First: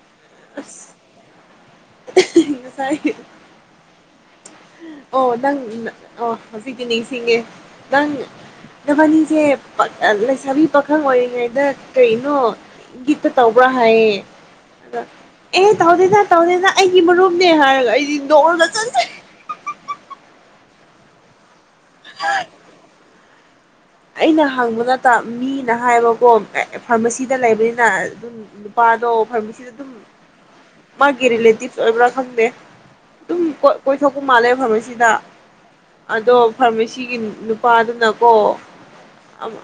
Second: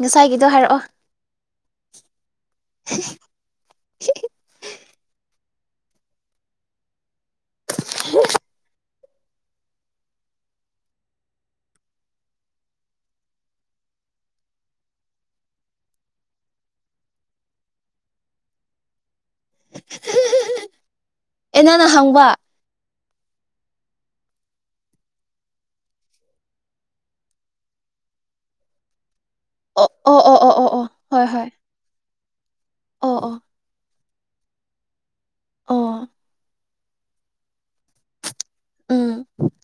ꯉꯁꯥꯏꯒꯤꯗꯣ ꯍꯥꯏꯔꯛꯑꯣ ꯑꯁ ꯉꯁꯥꯏ ꯑꯣ ꯅꯪ ꯑꯣ ꯍꯧꯖꯤꯛꯀꯤꯅꯤ [unintelligible] ꯅꯪ ꯅꯕꯥꯅꯤꯁꯦ [unintelligible] ꯂꯩꯁꯥꯕꯤ ꯄꯥꯈꯪ ꯑꯣꯏꯔꯤꯉꯩꯗ ꯀꯩꯅꯣ ꯏꯪꯒꯤꯠꯇ ꯇꯧꯕ꯭ꯔꯥ ꯍꯥꯏꯌꯦ ꯑꯗꯣ ꯑꯦ ꯇꯧꯗꯦꯅ ꯇꯧꯗꯦꯅ ꯑꯩꯒꯤ ꯃꯔꯨꯞꯅꯦ ꯍꯥꯏꯔꯒ ꯑꯩꯗꯤ ꯅꯣꯛꯑꯒ ꯆꯠꯂꯦ [unintelligible] ꯑꯦꯅꯥꯅ ꯍꯪꯕ ꯑꯩꯅ ꯍꯪꯕ ꯅꯠꯇ ꯃꯤꯅ ꯍꯥꯏꯕꯀꯣ ꯐꯥꯔꯃꯥꯁꯤꯗ ꯂꯩꯕꯅꯤꯅ ꯑꯗꯨꯝ ꯅꯨꯄꯥꯗꯣ ꯐꯥꯔꯃꯁꯤꯗ ꯑꯣ ꯑꯗꯨꯝ ꯑꯣ ꯑꯣ ꯑꯣ ꯑꯣ ꯑꯣ ꯃꯥꯒꯤ ꯍꯣꯏ ꯍꯣꯏ ꯔꯤꯂꯦꯇꯤꯞꯁ ꯑꯣꯏꯕ꯭ꯔꯥ ꯈꯪꯗꯦ ꯑꯣ ꯑꯣ ꯑꯗꯨꯝ ꯄꯨꯊꯣꯛꯄ ꯃꯥꯜꯂꯦ ꯐꯥꯔꯃꯥꯁꯤꯗ ꯑꯣ ꯑꯗꯣ ꯐꯔꯃꯦꯁꯤ ꯅꯨꯄꯥꯗꯨꯅꯀꯣ ꯎꯝ ꯑꯃ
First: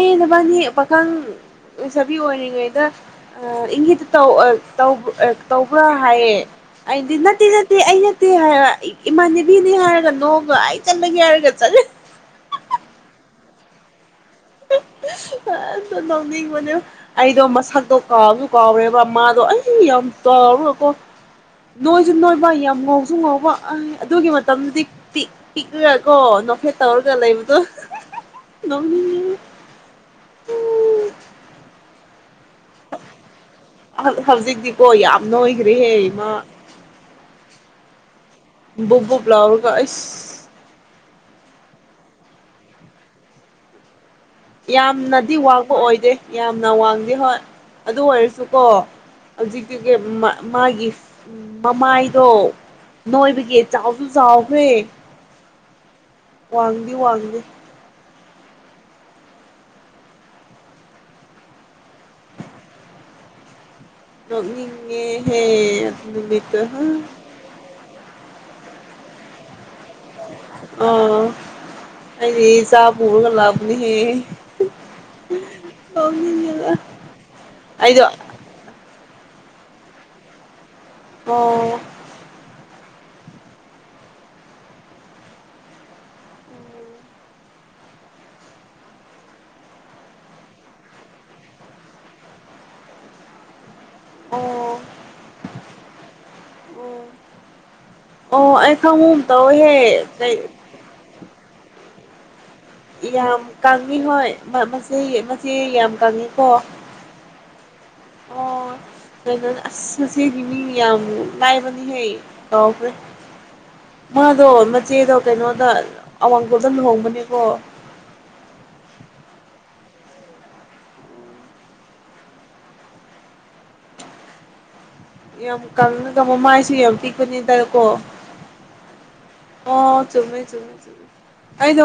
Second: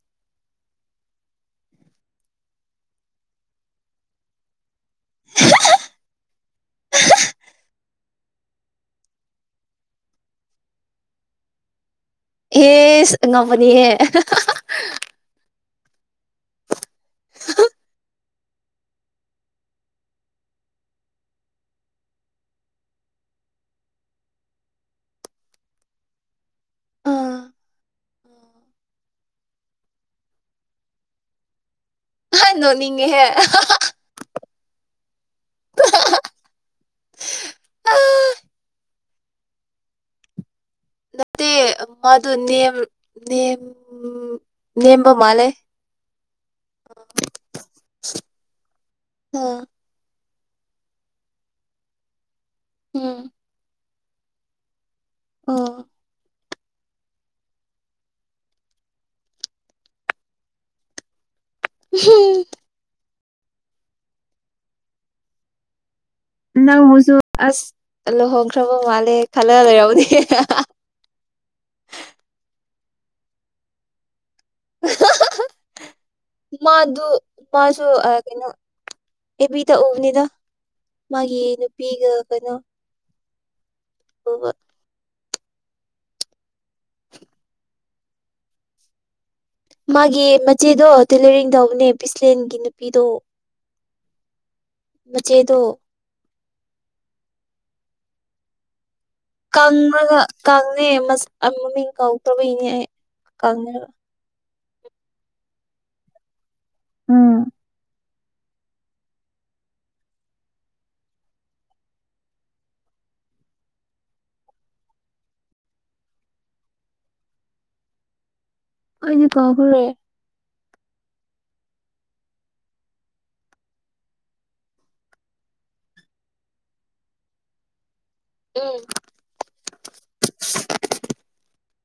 ꯑꯦ ꯅꯕꯥꯟꯅꯤ ꯄꯥꯈꯪ ꯂꯩꯁꯥꯕꯤ ꯑꯣꯏꯔꯤꯉꯩꯗ ꯏꯪꯒꯤꯠꯇ ꯇꯧ ꯑꯦ ꯇꯧ ꯑꯦ ꯇꯧꯕ꯭ꯔꯥ ꯍꯥꯏꯌꯦ ꯑꯩꯗꯤ ꯅꯠꯇꯦ ꯅꯠꯇꯦ ꯑꯩ ꯅꯠꯇꯦ ꯍꯥꯏ ꯏꯃꯥꯟꯅꯕꯤꯅꯦ ꯍꯥꯏꯔꯒ ꯅꯣꯛꯑꯒ ꯑꯩ ꯆꯠꯂꯒꯦ ꯍꯥꯏꯔꯒ ꯆꯠꯂꯦ ꯑꯦꯁ ꯑꯉꯥꯎꯕꯅꯤꯍꯦ ꯍꯦꯛꯇ ꯅꯣꯛꯅꯤꯡꯕꯅꯦ ꯑꯩꯗꯣ ꯃꯁꯥꯛꯗꯣ ꯀꯥꯎ ꯀꯥꯎꯔꯦꯕ ꯃꯥꯗꯣ ꯑꯩ ꯌꯥꯝ ꯀꯥꯎꯔꯀꯣ ꯅꯣꯏꯁꯨ ꯅꯣꯏꯕ ꯌꯥꯝ ꯉꯧꯁꯨ ꯉꯕ ꯑꯩ ꯑꯗꯨꯒꯤ ꯃꯇꯝꯗꯨꯗꯤ ꯄꯤꯛ ꯄꯤꯛꯈ꯭ꯔꯦꯀꯣ ꯅꯣꯐꯦꯠ ꯇꯧꯔꯒ ꯑꯥ ꯂꯩꯕꯗꯣ ꯑꯣ ꯍ ꯅꯣꯅꯤꯡꯉꯦꯍꯦ ꯍꯧꯖꯤꯛꯇꯤꯀꯣ ꯌꯥꯝ ꯅꯣꯏꯈ꯭ꯔꯦꯍꯦ ꯏꯃ ꯑ ꯕꯨꯕꯨꯕꯨꯕ꯭ꯂꯥꯎꯒ ꯑꯁ ꯅꯠꯇꯦ ꯃꯗꯨ ꯅꯦꯝ ꯅꯦꯝ ꯅꯦꯝꯕ ꯌꯥꯝꯅꯗꯤ ꯃꯥꯜꯂꯦ ꯋꯥꯡꯕ ꯑꯣꯏꯗꯦ ꯌꯥꯝꯅ ꯋꯥꯡꯗꯦ ꯍꯣꯏ ꯑꯗꯨ ꯑꯣꯏꯔꯁꯨꯀꯣ ꯑꯥ ꯍꯧꯖꯤꯛꯇꯤꯒꯤ ꯃꯥꯒꯤ ꯃꯃꯥꯏꯗꯣ ꯎꯝ ꯅꯣꯏꯕꯒꯤ ꯆꯥꯎꯕ ꯨ ꯆꯥꯎꯎꯋꯦ ꯑꯣ ꯋꯥꯒꯕꯤ ꯋꯥꯒꯂꯤ ꯍꯝ ꯂ ꯍꯦ ꯅꯪꯁꯨ ꯑꯁꯂꯣ ꯍ ꯈꯈ꯭ꯔꯕ ꯃꯥꯂꯦ ꯈꯂ ꯍꯂ ꯑ ꯍꯥꯏ ꯆ ꯀꯜꯒ ꯂꯕꯅꯤ ꯃꯥꯗꯨ ꯃꯥꯁꯨ ꯑꯩꯗꯣ ꯀꯩꯅꯣ ꯑꯦ ꯄꯤ ꯇ ꯑꯣꯕꯅꯤꯗ ꯃꯥꯒꯤ ꯑꯣ ꯅꯨꯄꯤꯒ ꯀꯩꯅꯣ ꯑꯣ ꯃꯥꯒꯤ ꯃꯆꯦꯗꯣ ꯇꯦꯂꯔꯤꯡ ꯇꯧꯕꯅꯦ ꯕꯤꯁꯂꯦꯟꯒꯤ ꯅꯨꯄꯤꯗꯣ ꯑꯣ ꯃ ꯎꯆꯆꯦꯗ ꯎ ꯑꯣ ꯇꯍꯦ ꯀ ꯑꯃꯃ ꯃꯤ ꯀꯧꯗꯕ ꯌꯥꯝ ꯀꯃꯤ ꯍ ꯃꯦ ꯃꯦ ꯌꯥꯝ ꯀꯪꯉꯤꯀꯣ ꯎꯝ ꯑꯣ ꯀꯩꯅꯣ ꯑꯁ ꯃꯆꯦꯒꯤ ꯃꯤ ꯌꯥꯝ ꯉꯥꯏꯕꯅꯤꯍꯦ ꯀꯥꯎꯈ꯭ꯔꯦ ꯃꯥꯗꯣ ꯃꯆꯦꯗꯣ ꯀꯩꯅꯣꯗ ꯑꯋꯥꯡꯈꯣꯜꯗ ꯂꯨꯍꯣꯡꯕꯅꯦꯀꯣ ꯑꯩꯅꯦ ꯀꯈꯔꯦ ꯌꯥꯝ ꯀꯪꯅꯒ ꯃ ꯃꯥꯏꯁꯨ ꯌꯥꯝ ꯄꯤꯛꯄꯅꯤ ꯇꯦꯀꯣ ꯎꯝ ꯑꯣ ꯆꯨꯝꯃꯦ ꯆꯃꯦ ꯆꯃꯦ ꯑꯩꯗꯣ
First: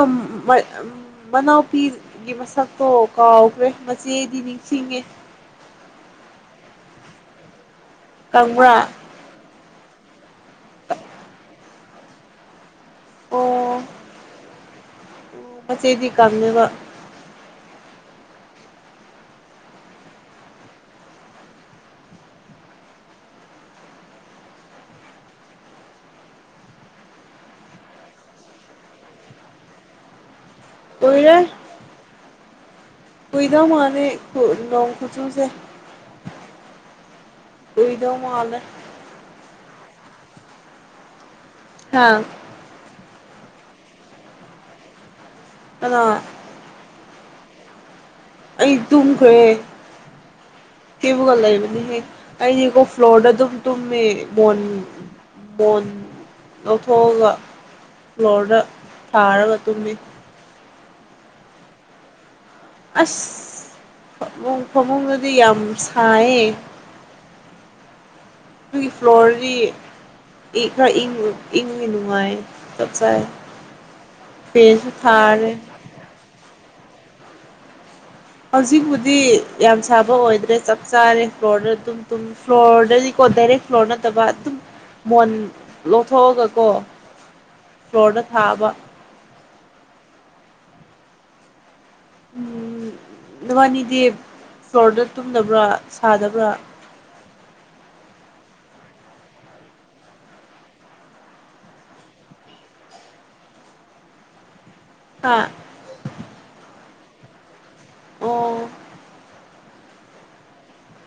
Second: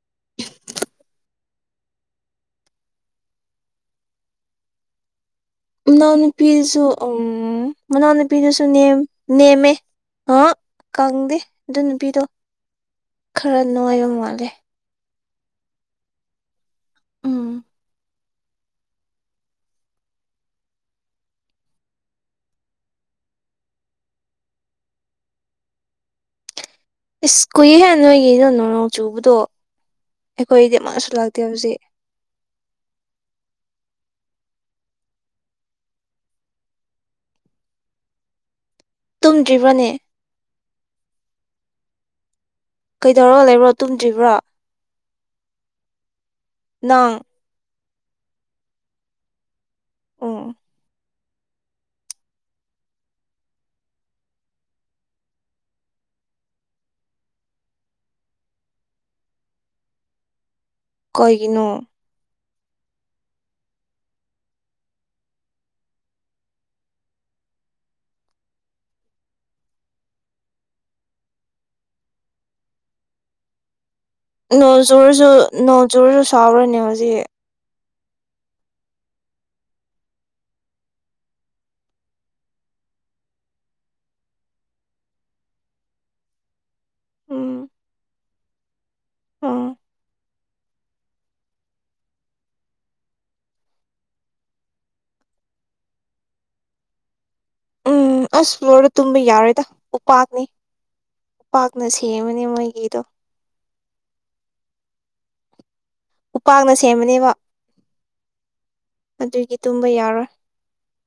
ꯃꯅꯥꯎꯄꯤꯒꯤ ꯃꯁꯛꯇꯣ ꯀꯥꯎꯈ꯭ꯔꯦ ꯃꯆꯦꯗꯤ ꯅꯤꯡꯁꯤꯡꯉꯦ ꯅꯎꯅ ꯄꯤꯁꯨ ꯎꯝ ꯃꯅꯥꯎꯅꯨꯄꯤꯗꯨꯁꯨ ꯀꯪꯕ꯭ꯔꯥ ꯅꯦꯝ ꯅꯦꯝꯃꯦ ꯑ ꯀꯪꯗꯦ ꯑꯗꯨ ꯅꯨꯄꯤꯔꯣ ꯈꯔ ꯅꯨꯡꯉꯥꯏꯕ ꯃꯥꯜꯂꯦ ꯑꯁꯦꯗꯤ ꯀ ꯋꯥ ꯎꯝ ꯏꯁꯁ ꯀꯨꯏꯦꯍꯦ ꯅꯣꯏꯒꯤ ꯅ ꯅꯣꯡ ꯅꯣꯡ ꯆꯨꯕꯗꯣ ꯑꯩꯈꯣꯏꯗꯤ ꯑꯃꯁꯨ ꯑꯣꯏꯔ ꯂꯥꯛꯇꯦ ꯍꯧꯖꯤꯛ ꯑꯣꯏꯗꯧ ꯃꯥꯅꯦ ꯅꯣꯡ ꯈꯨꯆꯨꯁꯦ ꯀꯏꯗꯣ ꯃꯥꯗ ꯇꯨꯝꯗ꯭ꯔꯤꯕꯅꯦ ꯍꯥꯥ ꯀꯩꯗꯧꯔꯣ ꯂꯩꯕ꯭ꯔꯣ ꯇꯨꯝꯗ꯭ꯔꯤꯕ꯭ꯔꯣ ꯑ ꯅꯪ ꯑꯩ ꯇꯨꯝ ꯈꯦ ꯑꯣ ꯊꯦꯕꯒ ꯂꯩꯕꯅꯤꯍꯦ ꯑꯩꯗꯤꯀꯣ ꯐ꯭ꯂꯣꯔꯗ ꯑꯗꯨꯝ ꯇꯨꯝꯃꯦ ꯕꯣꯟ ꯕꯣꯟ ꯂꯧꯊꯣꯛꯑꯒ ꯐ꯭ꯂꯣꯔꯗ ꯊꯥꯔꯒ ꯇꯨꯝꯃꯦ ꯀꯩꯒꯤꯅꯣ ꯑꯁ ꯐꯃꯨꯡ ꯐꯃꯨꯡꯗꯗꯤ ꯌꯥꯝ ꯁꯥꯏꯌꯦ ꯑꯗꯨꯒꯤ ꯐ꯭ꯂꯣꯔꯗꯤ ꯈꯔ ꯏꯪꯉꯤ ꯅꯨꯡꯉꯥꯏ ꯆꯞ ꯆꯥꯏ ꯐꯦꯟꯁꯨ ꯅꯣꯡꯖꯨꯔꯁꯨ ꯊꯥꯔꯦ ꯅꯣꯡꯖꯨꯔꯁꯨ ꯁꯥꯎꯔꯅꯦ ꯍꯧꯖꯤꯛ ꯍꯧꯖꯤꯛꯄꯨꯗꯤ ꯌꯥꯝ ꯁꯥꯕ ꯑꯣꯏꯗ꯭ꯔꯦ ꯆꯞ ꯆꯥꯔꯦ ꯐ꯭ꯂꯣꯔꯗ ꯑꯗꯨꯝ ꯐ꯭ꯂꯣꯔꯗꯗꯤꯀꯣ ꯗꯥꯏꯔꯦꯛ ꯐ꯭ꯂꯣꯔ ꯅꯠꯇꯕ ꯑꯗꯨꯝ ꯃꯣꯟ ꯂꯧꯊꯣꯛꯑꯒꯀꯣ ꯎꯝ ꯐ꯭ꯂꯣꯔꯗ ꯊꯥꯕ ꯎꯝ ꯎꯝ ꯅꯕꯥꯅꯤꯗꯤ ꯐ꯭ꯂꯣꯔꯗ ꯇꯨꯝꯗꯕ꯭ꯔꯥ ꯁꯥꯗꯕ꯭ꯔꯥ ꯎꯝ ꯑꯁ ꯐ꯭ꯂꯣꯔꯗ ꯇꯨꯝꯕ ꯌꯥꯔꯣꯏꯗ ꯎꯄꯥꯛꯅꯤ ꯎꯄꯥꯛꯅ ꯁꯦꯝꯕꯅꯦ ꯃꯣꯏꯒꯤꯗꯣ ꯑ ꯎꯄꯥꯛꯅ ꯁꯦꯝꯕꯅꯦꯕ ꯑꯣ ꯑꯗꯨꯏꯒꯤ ꯇꯨꯝꯕ ꯌꯥꯔꯣꯏ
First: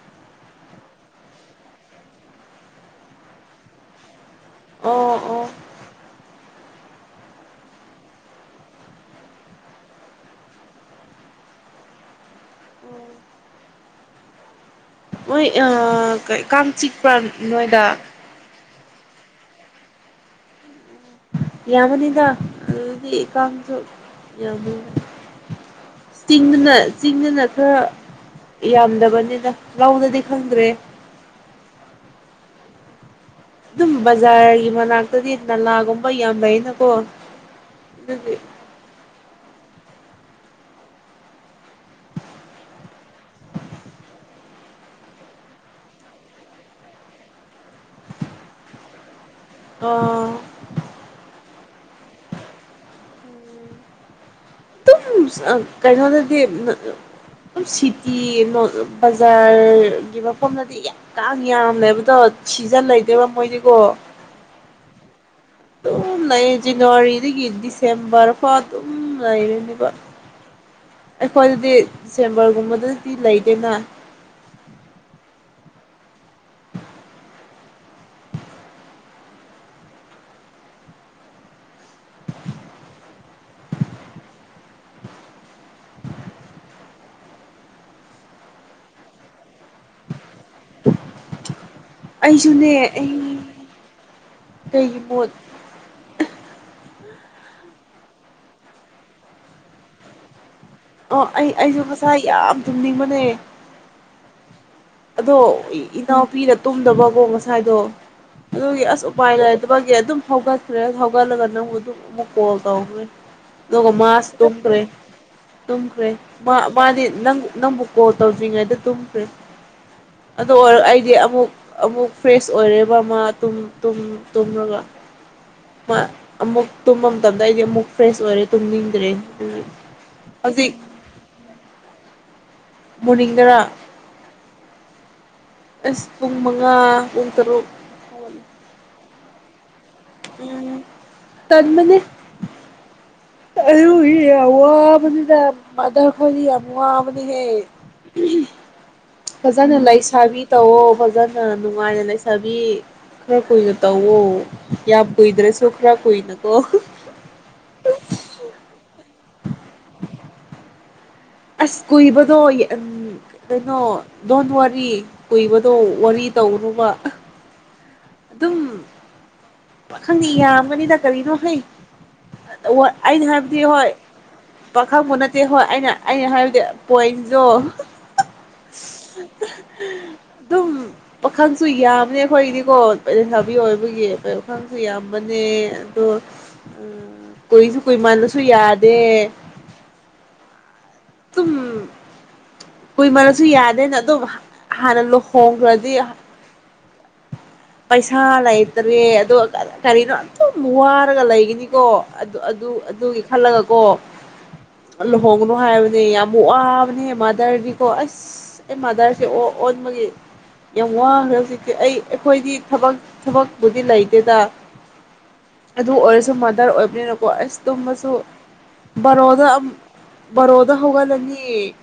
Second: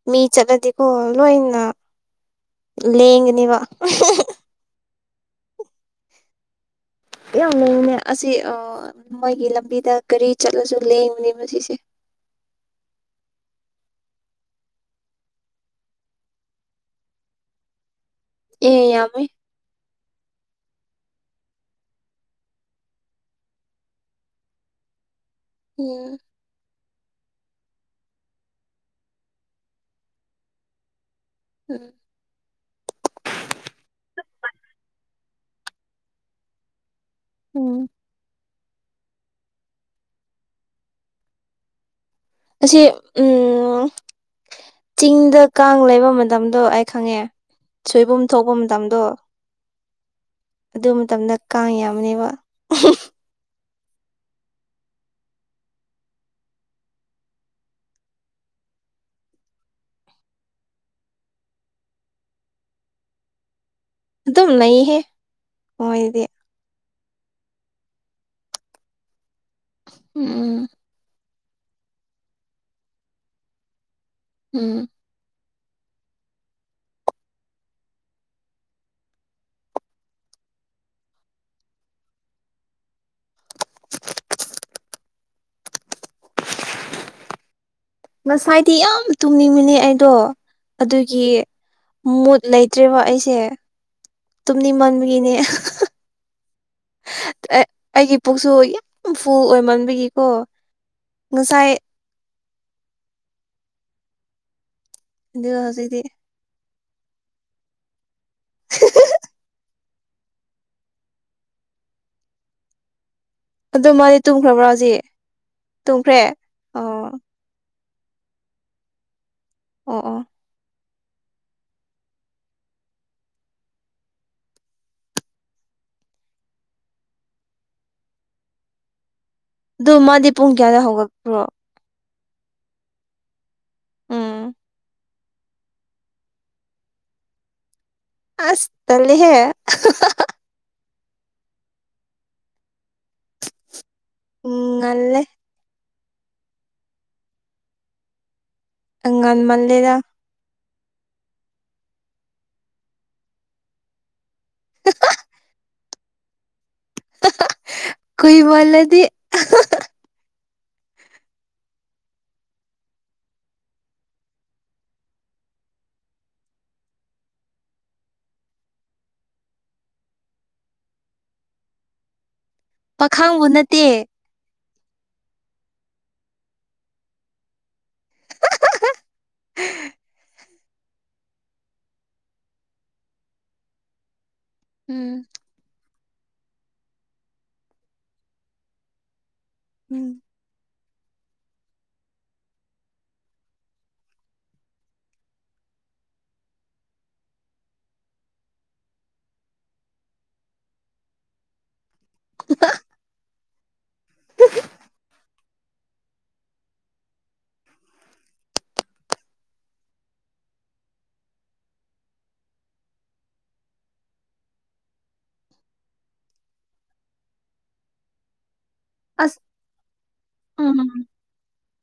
ꯃꯤ ꯆꯠꯂꯗꯤꯀꯣ ꯂꯣꯏꯅ ꯂꯦꯡꯒꯅꯦꯕ ꯑꯣ ꯑꯣ ꯀꯌꯥꯝ ꯂꯩꯅꯦ ꯑꯁꯤ ꯃꯣꯏꯒꯤ ꯂꯝꯕꯤꯗ ꯒꯥꯔꯤ ꯆꯠꯂꯁꯨ ꯂꯦꯡꯕꯅꯦ ꯁꯤꯁꯦ ꯎꯝ ꯃꯣꯏ ꯑ ꯀꯥꯟꯆꯛ ꯄ꯭ꯔꯥꯥꯟ ꯅꯣꯏꯗꯥꯛ ꯑꯦ ꯌꯥꯃꯦ ꯌꯥꯝꯃꯅꯤꯗ ꯑꯗꯨꯗꯤ ꯀꯥꯡꯁꯨ ꯌꯥꯝꯕꯅꯤꯗ ꯎꯝ ꯢꯇꯤꯛꯅ ꯆꯤꯡꯗꯅ ꯈꯔ ꯌꯥꯝꯗꯕꯅꯤꯅ ꯂꯥꯎꯅꯗꯤ ꯈꯪꯗ꯭ꯔꯦ ꯎꯝ ꯑꯗꯨꯝ ꯕꯖꯥꯔꯒꯤ ꯃꯅꯥꯛꯇꯗꯤ ꯅꯂꯥꯒꯨꯝꯕ ꯌꯥꯝ ꯂꯩꯅꯀꯣ ꯎꯝ ꯑꯗꯨꯗꯤ ꯑꯁꯤ ꯎꯝ ꯆꯤꯡꯗ ꯀꯥꯡ ꯂꯩꯕ ꯃꯇꯝꯗꯣ ꯑꯩ ꯈꯪꯉꯦ ꯁꯣꯏꯕꯨꯝ ꯊꯣꯛꯄ ꯃꯇꯝꯗꯣ ꯑ ꯑꯗꯨ ꯃꯇꯝꯗ ꯀꯥꯡ ꯌꯥꯝꯅꯦꯕ ꯑꯗꯨꯝ ꯀꯩꯅꯣꯗꯗꯤ ꯁꯤꯇꯤ ꯕꯖꯥꯔꯒꯤ ꯃꯐꯝꯗꯗꯤ ꯌꯥꯝ ꯀ ꯌꯥꯝꯃꯦꯕꯗꯣ ꯁꯤꯖꯟ ꯂꯩꯗꯣꯏꯕ ꯃꯣꯏꯗꯤꯀꯣ ꯇꯨꯝ ꯅꯍꯦ ꯑꯘꯨꯝ ꯅꯩꯖꯥꯞ ꯖꯅꯋꯥꯔꯤꯗꯒꯤ ꯗꯤꯁꯦꯝꯕꯔ ꯐꯥꯎ ꯑꯗꯨꯝ ꯂꯩꯥꯏꯔꯅꯤꯕ ꯎꯝ ꯑꯩꯈꯣꯏꯗꯗꯤꯗꯤ ꯆꯦꯝꯕꯔꯒꯨꯝꯕꯗꯗꯤ ꯂꯩꯗꯦꯅ ꯎꯝ ꯉꯁꯥꯏꯗꯤ ꯌꯥꯝ ꯇꯨꯝꯅꯤꯡꯃꯤꯅꯦ ꯑꯩꯗꯣ ꯑꯗꯨꯒꯤ ꯃꯨꯠ ꯑꯩꯁꯨꯅꯦ ꯂꯩꯇ꯭ꯔꯦꯕ ꯑꯩ ꯑꯩꯁꯦ ꯀꯩꯒꯤ ꯃꯣꯠ ꯇꯨꯝꯅꯤꯡꯃꯟꯒꯤꯅꯦ ꯑꯩꯒꯤ ꯄꯨꯛꯁꯨ ꯌꯥꯝ ꯐꯨꯜ ꯑꯣꯏꯃꯟꯕꯒꯤꯀꯣ ꯑꯣ ꯑꯩ ꯉꯁꯥꯏ ꯑꯩꯁꯨ ꯉꯁꯥ ꯌꯥꯝ ꯇꯝꯅꯤꯡꯕꯅꯦ ꯑꯗꯣ ꯑꯗꯨꯒ ꯍꯧꯖꯤꯛꯇꯤ ꯏꯅꯎ ꯐꯤꯔ ꯇꯨꯝꯗꯕꯀꯣ ꯉꯁꯥꯏꯗꯣ ꯑꯗꯨꯒꯤ ꯑ ꯎꯥꯏ ꯂꯥꯏꯗ ꯒꯤ ꯑꯗꯨꯝ ꯍꯧꯒꯠꯈ꯭ꯔꯦ ꯍꯧꯒꯠꯂꯒ ꯅꯪ ꯑꯗꯨꯝ ꯑꯃꯨꯛ ꯀꯣꯜ ꯇꯧꯈ꯭ꯔꯦ ꯑꯗꯨ ꯑꯗꯨꯒ ꯃꯥꯗꯤ ꯃꯥꯁ ꯇꯨꯝꯈ꯭ꯔꯕ꯭ꯔꯥ ꯇꯨꯝꯈ꯭ꯔꯦ ꯍꯧꯖꯤꯛ ꯇꯨꯝꯈ꯭ꯔꯦ ꯑꯣ ꯃꯥꯗꯤꯪ ꯅꯪꯕꯨ ꯄꯣ ꯇꯧꯖꯉꯥꯏꯗ ꯇꯝꯁꯦ ꯑꯣ ꯑꯣ ꯑꯗ ꯑꯩꯗꯤ ꯑꯃꯨꯛ ꯑꯃꯨꯛ ꯐ꯭ꯔꯦꯁ ꯑꯣꯏꯔꯦꯕ ꯃꯥ ꯇꯨꯝꯃꯒ ꯃꯥ ꯑꯃꯨꯛ ꯇꯨꯝꯕ ꯃꯇꯝꯗ ꯑꯩꯗꯤ ꯑꯃꯨꯛ ꯐ꯭ꯔꯦꯁ ꯑꯣꯏꯔꯦ ꯇꯨꯝꯅꯤꯡꯗ꯭ꯔꯦ ꯑꯗꯨꯒꯤ ꯑꯗꯨ ꯃꯥꯗꯤ ꯄꯨꯡ ꯍꯧꯖꯤꯛ ꯀꯌꯥꯗ ꯍꯧꯒꯄ꯭ꯔꯣ ꯃꯅꯤꯡꯒꯔ ꯎꯝ ꯑꯦꯁ ꯐꯨꯡ ꯃꯉꯥ ꯎꯟ ꯇꯔꯣ ꯑꯁꯂꯍꯦ [unintelligible] ꯎꯝ ꯇꯗ ꯃ ꯑꯣ ꯎꯝ ꯉꯜꯂꯦ ꯍꯋꯥꯗ ꯃꯗ ꯈꯕꯨꯕꯅꯤ ꯍꯦ ꯐꯖꯅ ꯉꯟꯃꯜꯂꯦꯗ ꯂꯩꯁꯥꯕꯤ ꯇꯧꯑꯣ ꯐꯖꯅ ꯅꯨꯡꯉꯥꯏꯅ ꯂꯩꯁꯥꯕꯤ ꯈꯔ ꯀꯨꯏꯅ ꯇꯧꯋ ꯌꯥ ꯀꯣꯏꯗ꯭ꯔꯦꯁꯨꯈ꯭ꯔꯥ ꯀꯏꯅ ꯀꯣ ꯀꯨꯏꯃꯜꯂꯗꯤ ꯑꯁ ꯀꯨꯏꯕꯗꯣ ꯀꯩꯅꯣ ꯗꯣꯟ ꯋꯥꯔꯤ ꯀꯨꯏꯕꯗꯣ ꯋꯥꯔꯤ ꯇꯧꯔꯨꯕ ꯑꯗꯨꯝ ꯄꯥꯈꯪꯗꯤ ꯌꯥꯝꯒꯅꯤꯅ ꯀꯔꯤꯅꯣ ꯍꯩ ꯑꯩꯅ ꯄꯥꯈꯥꯡꯕꯨ ꯍꯥꯏꯕꯗꯤ ꯅꯠꯇꯦ ꯍꯣꯏ ꯄꯥꯈꯪꯕ ꯅꯠꯇꯦ ꯍꯣꯏ ꯑꯩꯅ ꯑꯩꯅ ꯍꯥꯏꯕꯗꯤ ꯄꯣꯏꯟꯗꯣ ꯑꯗꯨꯝ ꯄꯥꯈꯪꯁꯨ ꯌꯥꯕꯅꯦ ꯑꯩꯈꯣꯏꯒꯤꯗꯤꯀꯣ ꯁꯕꯤ ꯑꯣꯏꯕ ꯐ ꯈꯪꯁꯨ ꯎꯝ ꯌꯥꯝꯕꯅꯦ ꯎꯝ ꯀꯣꯏꯁꯨ ꯀ ꯃꯅꯁꯨ ꯌꯥꯗꯦ ꯎ ꯇꯝ ꯀꯨꯏꯃꯁꯨ ꯌꯥꯗꯦꯅ ꯑꯗꯨꯝ ꯍꯥꯟꯅ ꯂꯨꯍꯣꯡꯈ꯭ꯔꯗꯤ ꯄꯩꯁꯥ ꯂꯩꯇ꯭ꯔꯦ ꯑ ꯀꯔꯤꯅꯣ ꯑꯗꯨꯝ ꯋꯥꯔꯒ ꯂꯩꯒꯅꯤꯀꯣ ꯑꯗꯨ ꯑꯗꯨꯒꯤ ꯈꯜꯂꯒꯀꯣ ꯂꯨꯍꯣꯡꯒꯅꯨ ꯍꯥꯏꯕꯅꯦ ꯌꯥꯝꯨꯛ ꯋꯥ ꯅꯤ ꯃꯥꯗꯔꯅꯤꯀꯣ ꯑꯁ ꯑꯩ ꯃꯥꯗꯔꯁꯦ ꯑꯣꯟꯕꯒꯤ ꯌꯥꯝ ꯋꯥꯈ꯭ꯔꯦ ꯍꯧꯖꯤꯛꯇꯤ ꯑꯩ ꯑꯩꯈꯣꯏꯗꯤꯕꯛ ꯊꯕꯛꯄꯨꯗꯤ ꯂꯩꯇꯦꯗ ꯑꯗꯨ ꯑꯣꯏꯔꯁꯨ ꯃꯥꯗꯔ ꯑꯣꯏꯕꯅꯤꯅꯀꯣ ꯑꯁ ꯇꯨꯝꯃꯁꯨ ꯑꯁ ꯔꯣꯗꯥ ꯔꯣꯗꯥ ꯎꯝ ꯍꯒ ꯅꯪꯅꯤ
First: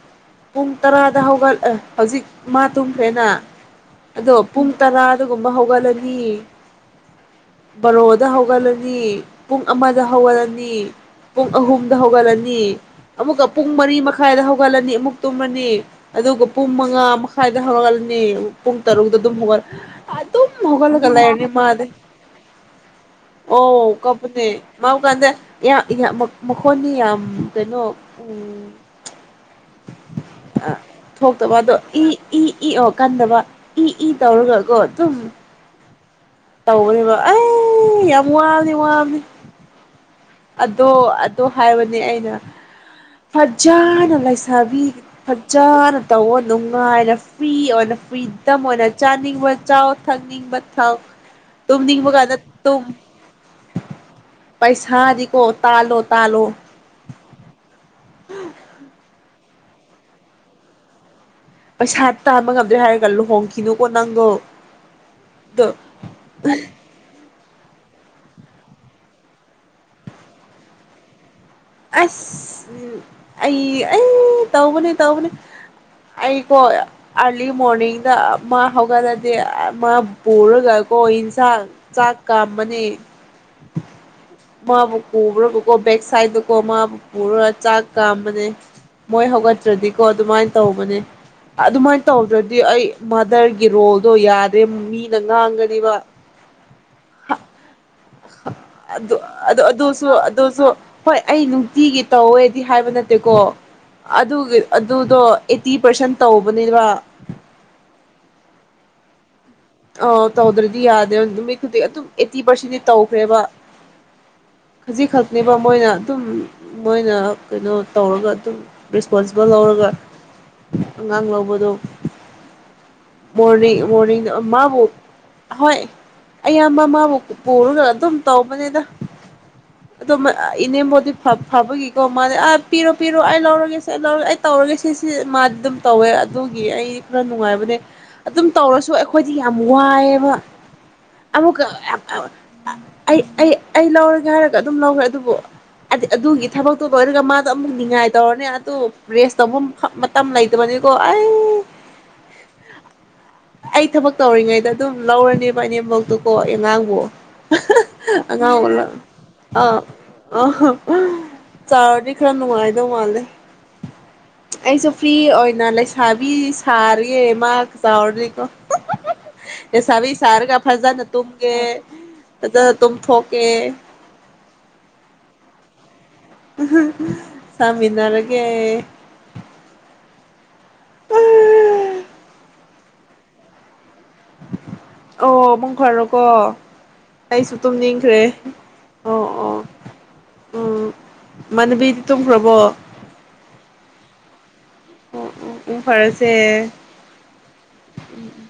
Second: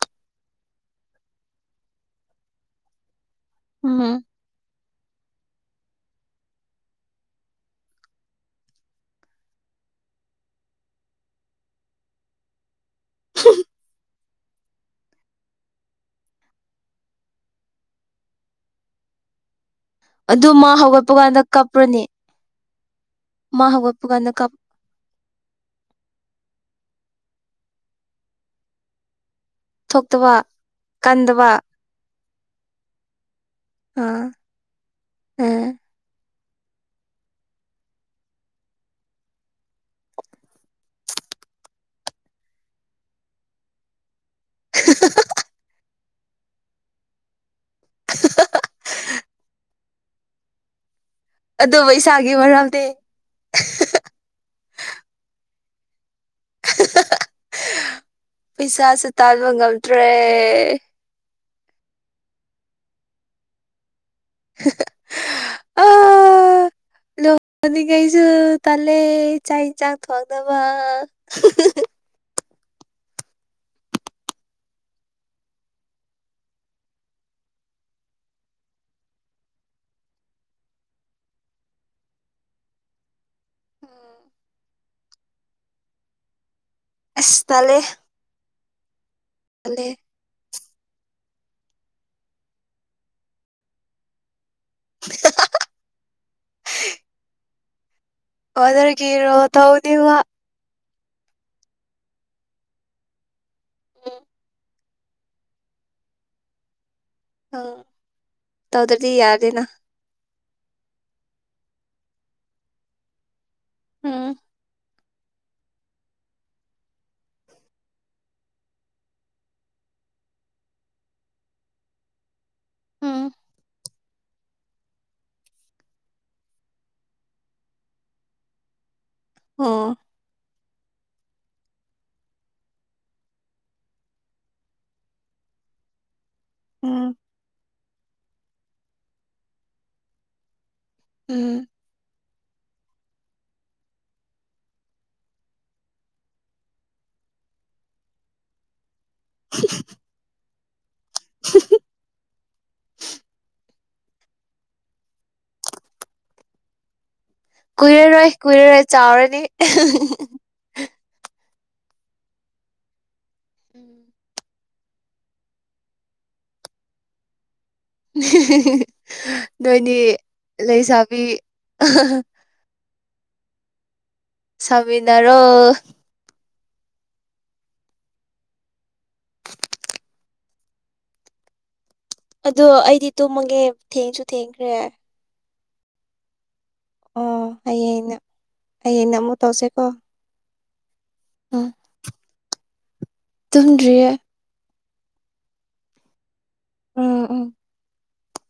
ꯄꯨꯡ ꯇꯔꯥꯗ ꯍꯧꯒꯠꯂꯦ ꯍꯧꯖꯤꯛ ꯃꯥ ꯇꯨꯝꯈ꯭ꯔꯦꯅ ꯎꯝ ꯑꯗꯣ ꯄꯨꯡꯨꯡ ꯇꯔꯥ ꯑꯗꯨꯒꯨꯝꯕ ꯍꯧꯒꯠꯂꯅꯤ ꯕꯥꯔꯣꯗ ꯍꯧꯒꯠꯂꯅꯤ ꯄꯨꯡ ꯑꯃꯗ ꯍꯧꯒꯠꯂꯅꯤ ꯄꯨꯡ ꯑꯍꯨꯝꯗ ꯍꯧꯒꯠꯂꯅꯤ ꯑꯃꯨꯛꯀ ꯄꯨꯡ ꯃꯔꯤ ꯃꯈꯥꯏꯗ ꯍꯧꯒꯠꯂꯅꯤ ꯑꯃꯨꯛ ꯇꯨꯝꯃꯅꯤ ꯑꯗꯨꯒ ꯄꯨꯡ ꯃꯉꯥ ꯃꯈꯥꯏꯗ ꯍꯧꯔꯒꯂꯅꯤ ꯄꯨꯡ ꯇꯔꯨꯛꯇꯛꯇ ꯑꯗꯨꯝ ꯍꯧꯒꯠꯂ ꯑꯗꯨ ꯃꯥ ꯍꯧꯒꯠꯄ ꯀꯥꯟꯗ ꯃꯥꯗꯤ ꯀꯥꯞꯄ꯭ꯔꯅꯦ ꯑꯣ ꯀꯅꯦ ꯃꯥꯕꯨ ꯀꯥꯟꯗ ꯃꯈꯣꯟꯅꯤ ꯌꯥꯝ ꯎ ꯀꯩꯅꯣ ꯎꯝ ꯊꯣꯛꯇꯕ ꯀꯟꯗꯕ ꯊꯣꯛꯇꯕ ꯑꯗꯣ ꯏ ꯏ ꯏ ꯑꯣ ꯀꯟꯗꯕ ꯏ ꯏ ꯑꯥ ꯇꯧꯔꯒ ꯀꯣ ꯑꯗꯨꯝ ꯎꯝ ꯇꯧꯕꯅꯦꯕ ꯑꯩ ꯌꯥꯝ ꯋꯥꯂꯤ ꯋꯥꯂꯤ ꯑꯗꯣ ꯑꯗꯣ ꯍꯥꯏꯕꯅꯦ ꯑꯩꯅ ꯐꯖꯅꯥꯏ ꯁꯕꯤ ꯆꯖꯔ ꯇꯋ ꯅꯨꯡꯉꯥꯏꯔ ꯐꯔꯤ ꯑꯣꯏꯅ ꯐꯔꯤꯗꯝ ꯑꯣꯏꯅ ꯆꯥꯅꯤꯡꯕ ꯆꯥꯎ ꯊꯛꯅꯤꯡꯕ ꯊꯛ ꯑꯗꯨꯕꯨ ꯇꯨꯝꯅꯤꯡꯕ ꯏꯁꯥꯒꯤ ꯀꯥꯟꯗ ꯇꯨꯝ ꯃꯔꯝꯗꯤ ꯇꯥ ꯂꯣ ꯄꯩꯁꯥꯥꯁ ꯇꯥ ꯉꯇ꯭ꯔꯦ ꯄꯩꯁꯥ ꯇꯥꯕ ꯉꯝꯗ꯭ꯔꯦ ꯍꯥꯏꯔꯒ ꯂꯨꯍꯣꯡꯈꯤꯅꯨ ꯀꯣꯟ ꯅꯣꯗ ꯍꯣꯅꯤꯡꯉꯩꯁꯨ ꯇꯥꯜꯂꯦ ꯆꯥꯛ ꯏꯟꯁꯥꯡ ꯊꯣꯡꯅꯕ ꯑꯁ ꯑꯩ ꯑꯩ ꯇꯧꯕꯅꯤ ꯇꯧꯕꯅꯤ ꯑꯩꯀꯣ ꯑꯥꯔꯂꯤ ꯃꯣꯔꯅꯤꯡꯗ ꯃꯥ ꯍꯧꯒꯠꯂꯗꯤ ꯃꯥ ꯄꯨꯔꯒꯀꯣ ꯏꯟꯁꯥꯡ ꯆꯥꯛ ꯀꯥꯝꯕꯅꯤ ꯃꯥꯕꯨ ꯄꯨꯕ꯭ꯔꯕꯨꯀꯣ ꯕꯦꯛ ꯁꯥꯏꯗ ꯀꯣꯃꯥꯕꯨ ꯑꯁ ꯄꯨꯔꯥ ꯇꯜꯂꯦ ꯆꯥꯛ ꯀꯥꯝꯕꯅꯦ ꯃꯣꯏ ꯇꯜꯂꯦ ꯍꯒꯇ꯭ꯔꯗꯤꯀꯣ ꯑꯗꯨꯃꯥꯏ ꯇꯧꯕꯅꯦ ꯑꯗꯨꯃꯥꯏꯅ ꯇꯧꯗ꯭ꯔꯗꯤ ꯑꯩ ꯃꯥꯗꯔꯒꯤ ꯔꯣꯜꯗꯣ ꯌꯥꯗ ꯑ ꯃꯤ ꯅꯪ ꯉꯥꯡꯒꯅꯤꯕ ꯑꯣꯗꯔꯒꯤ ꯑꯗꯨ ꯔꯣꯜ ꯑ ꯑꯗꯨꯗꯁꯨ ꯇꯧꯅꯤꯕ ꯑꯗꯨꯗꯁꯨ ꯍꯣꯏ ꯑꯩ ꯅꯨꯡꯇꯤꯒꯤ ꯇꯧꯋꯦꯗꯤ ꯍꯥꯏꯕ ꯅꯠꯇꯦꯀꯣ ꯑꯗꯨ ꯑꯗꯨꯗꯣ ꯑꯩꯠꯇꯤ ꯄꯥꯔꯁꯦꯟ ꯇꯧꯕꯅꯤꯕ ꯑ ꯇꯧꯗ꯭ꯔꯗꯤ ꯌꯥꯔꯗꯅ ꯑ ꯇꯧꯗ꯭ꯔꯗꯤ ꯌꯥꯗꯦ ꯅꯨ ꯃꯤ ꯈꯨꯗꯤꯡ ꯑꯗꯨꯝ ꯑꯩꯠꯇꯤ ꯄꯥꯔꯁꯦꯟꯗꯤ ꯇꯧꯈ꯭ꯔꯦꯕ ꯎꯝ ꯈꯖꯤꯛꯈꯛꯅꯦꯕ ꯃꯣꯏꯅ ꯑꯗꯨꯝ ꯃꯣꯏꯅ ꯀꯩꯅꯣ ꯇꯧꯔꯒ ꯑꯗꯨꯝ ꯔꯦꯁꯄꯣꯟꯁꯤꯕꯜ ꯂꯧꯔꯒ ꯑꯉꯥꯡ ꯂꯧꯕꯗꯣ ꯃꯣꯔꯅꯤꯡ ꯃꯣꯔꯅꯤꯡꯗ ꯃꯥꯕꯨ ꯍꯣꯏ ꯑꯌꯥꯝꯕ ꯃꯥꯕꯨ ꯄꯨꯔꯒ ꯑꯗꯨꯝ ꯇꯧꯕꯅꯦꯗ ꯑꯣ ꯑꯗꯨꯃ ꯏꯅꯦꯝꯕꯕꯨꯗꯤ ꯐꯕꯒꯤꯀꯣ ꯃꯥꯗꯤ ꯑꯥ ꯄꯤꯔꯣ ꯄꯤꯔꯣ ꯑꯩ ꯂꯧꯔꯒꯦ ꯁꯤ ꯑꯩ ꯂꯧꯔꯒꯦ ꯑꯩ ꯇꯧꯔꯒꯦ ꯁꯤ ꯁꯤ ꯃꯥꯗꯤ ꯑꯗꯨꯝ ꯇꯧꯋꯦ ꯑꯗꯨꯒꯤ ꯑꯩ ꯎꯝ ꯈꯔ ꯅꯨꯡꯉꯥꯏꯕꯅꯦ ꯑꯗꯨꯝ ꯇꯧꯔꯁꯨ ꯑꯩ ꯑꯩꯈꯣꯏꯗꯤ ꯌꯥꯝ ꯋꯥꯏꯑꯦꯕ ꯑꯃꯨꯛ ꯎꯝ ꯑꯩ ꯑꯩ ꯑꯩ ꯂꯧꯔꯦ ꯍꯥꯏꯔꯒ ꯑꯗꯨꯝ ꯂꯧꯈ꯭ꯔꯦ ꯑꯗꯨꯕꯨꯗꯤ ꯑꯗꯨꯒꯤ ꯊꯕꯛꯇꯣ ꯂꯣꯏꯔꯒ ꯃꯥꯗꯣ ꯑꯃꯨꯛ ꯉꯥꯏ ꯇꯧꯔꯅꯦ ꯑꯗꯨ ꯔꯦꯁ ꯇꯧꯕ ꯃꯇꯝ ꯂꯩ ꯃꯅꯤ ꯀꯣ ꯑꯩ ꯊꯕꯛ ꯇꯧꯔꯤꯉꯩꯗ ꯑꯗꯨꯝ ꯂꯧꯔꯅꯦꯕ ꯑꯅꯦꯝꯕꯛꯇꯨꯀꯣ ꯑꯉꯥꯡꯕꯨ ꯀꯨꯏꯔꯔꯣꯏ ꯑꯉꯥꯡ ꯀꯨꯏꯔꯔꯣꯏ ꯑꯣꯜꯂ ꯆꯥꯎꯔꯅꯤ ꯆꯥꯗꯤ ꯈꯔꯅꯅꯨꯡꯉꯥꯏꯗꯣ ꯃꯥꯂꯦ ꯎꯝ ꯑꯩꯁꯨ ꯐ꯭ꯔꯤ ꯑꯣꯏꯅ ꯂꯩꯁꯥꯕꯤ ꯁꯥꯔꯤꯦ ꯃꯥ ꯆꯥꯎꯗꯤꯀꯣ ꯅꯣꯏꯅꯤ ꯑꯦꯁꯕꯤ ꯁꯔꯒ ꯐꯖꯗꯥ ꯅ ꯂꯩꯁꯥꯕꯤ ꯇꯨꯝꯒꯦ ꯇꯨꯝꯊꯣꯛꯀꯦ ꯁꯃꯤꯗꯔꯣ ꯁꯃꯤꯟꯅꯔꯒꯦ ꯑꯗꯣ ꯑꯩꯗꯤ ꯇꯨꯝꯃꯒꯦ ꯊꯦꯡꯁꯨꯨ ꯊꯦꯡ꯭ꯔꯦ ꯈꯔ ꯀꯣ ꯑꯩꯁꯨ ꯍꯌꯦꯡꯅ ꯇꯨꯝꯅꯤꯡꯈ꯭ꯔꯦ ꯍꯌꯦꯡꯅ ꯑꯣ ꯑꯃꯨꯛ ꯑꯣ ꯇꯧꯁꯦꯀꯣ ꯎꯝ ꯃꯅꯕꯤꯗꯤ ꯇꯨꯝꯈ꯭ꯔꯕꯣ ꯇꯟ ꯑꯣ ꯑꯣ ꯎ ꯐꯔꯁꯦ ꯑ ꯎ ꯎꯝ ꯎꯝ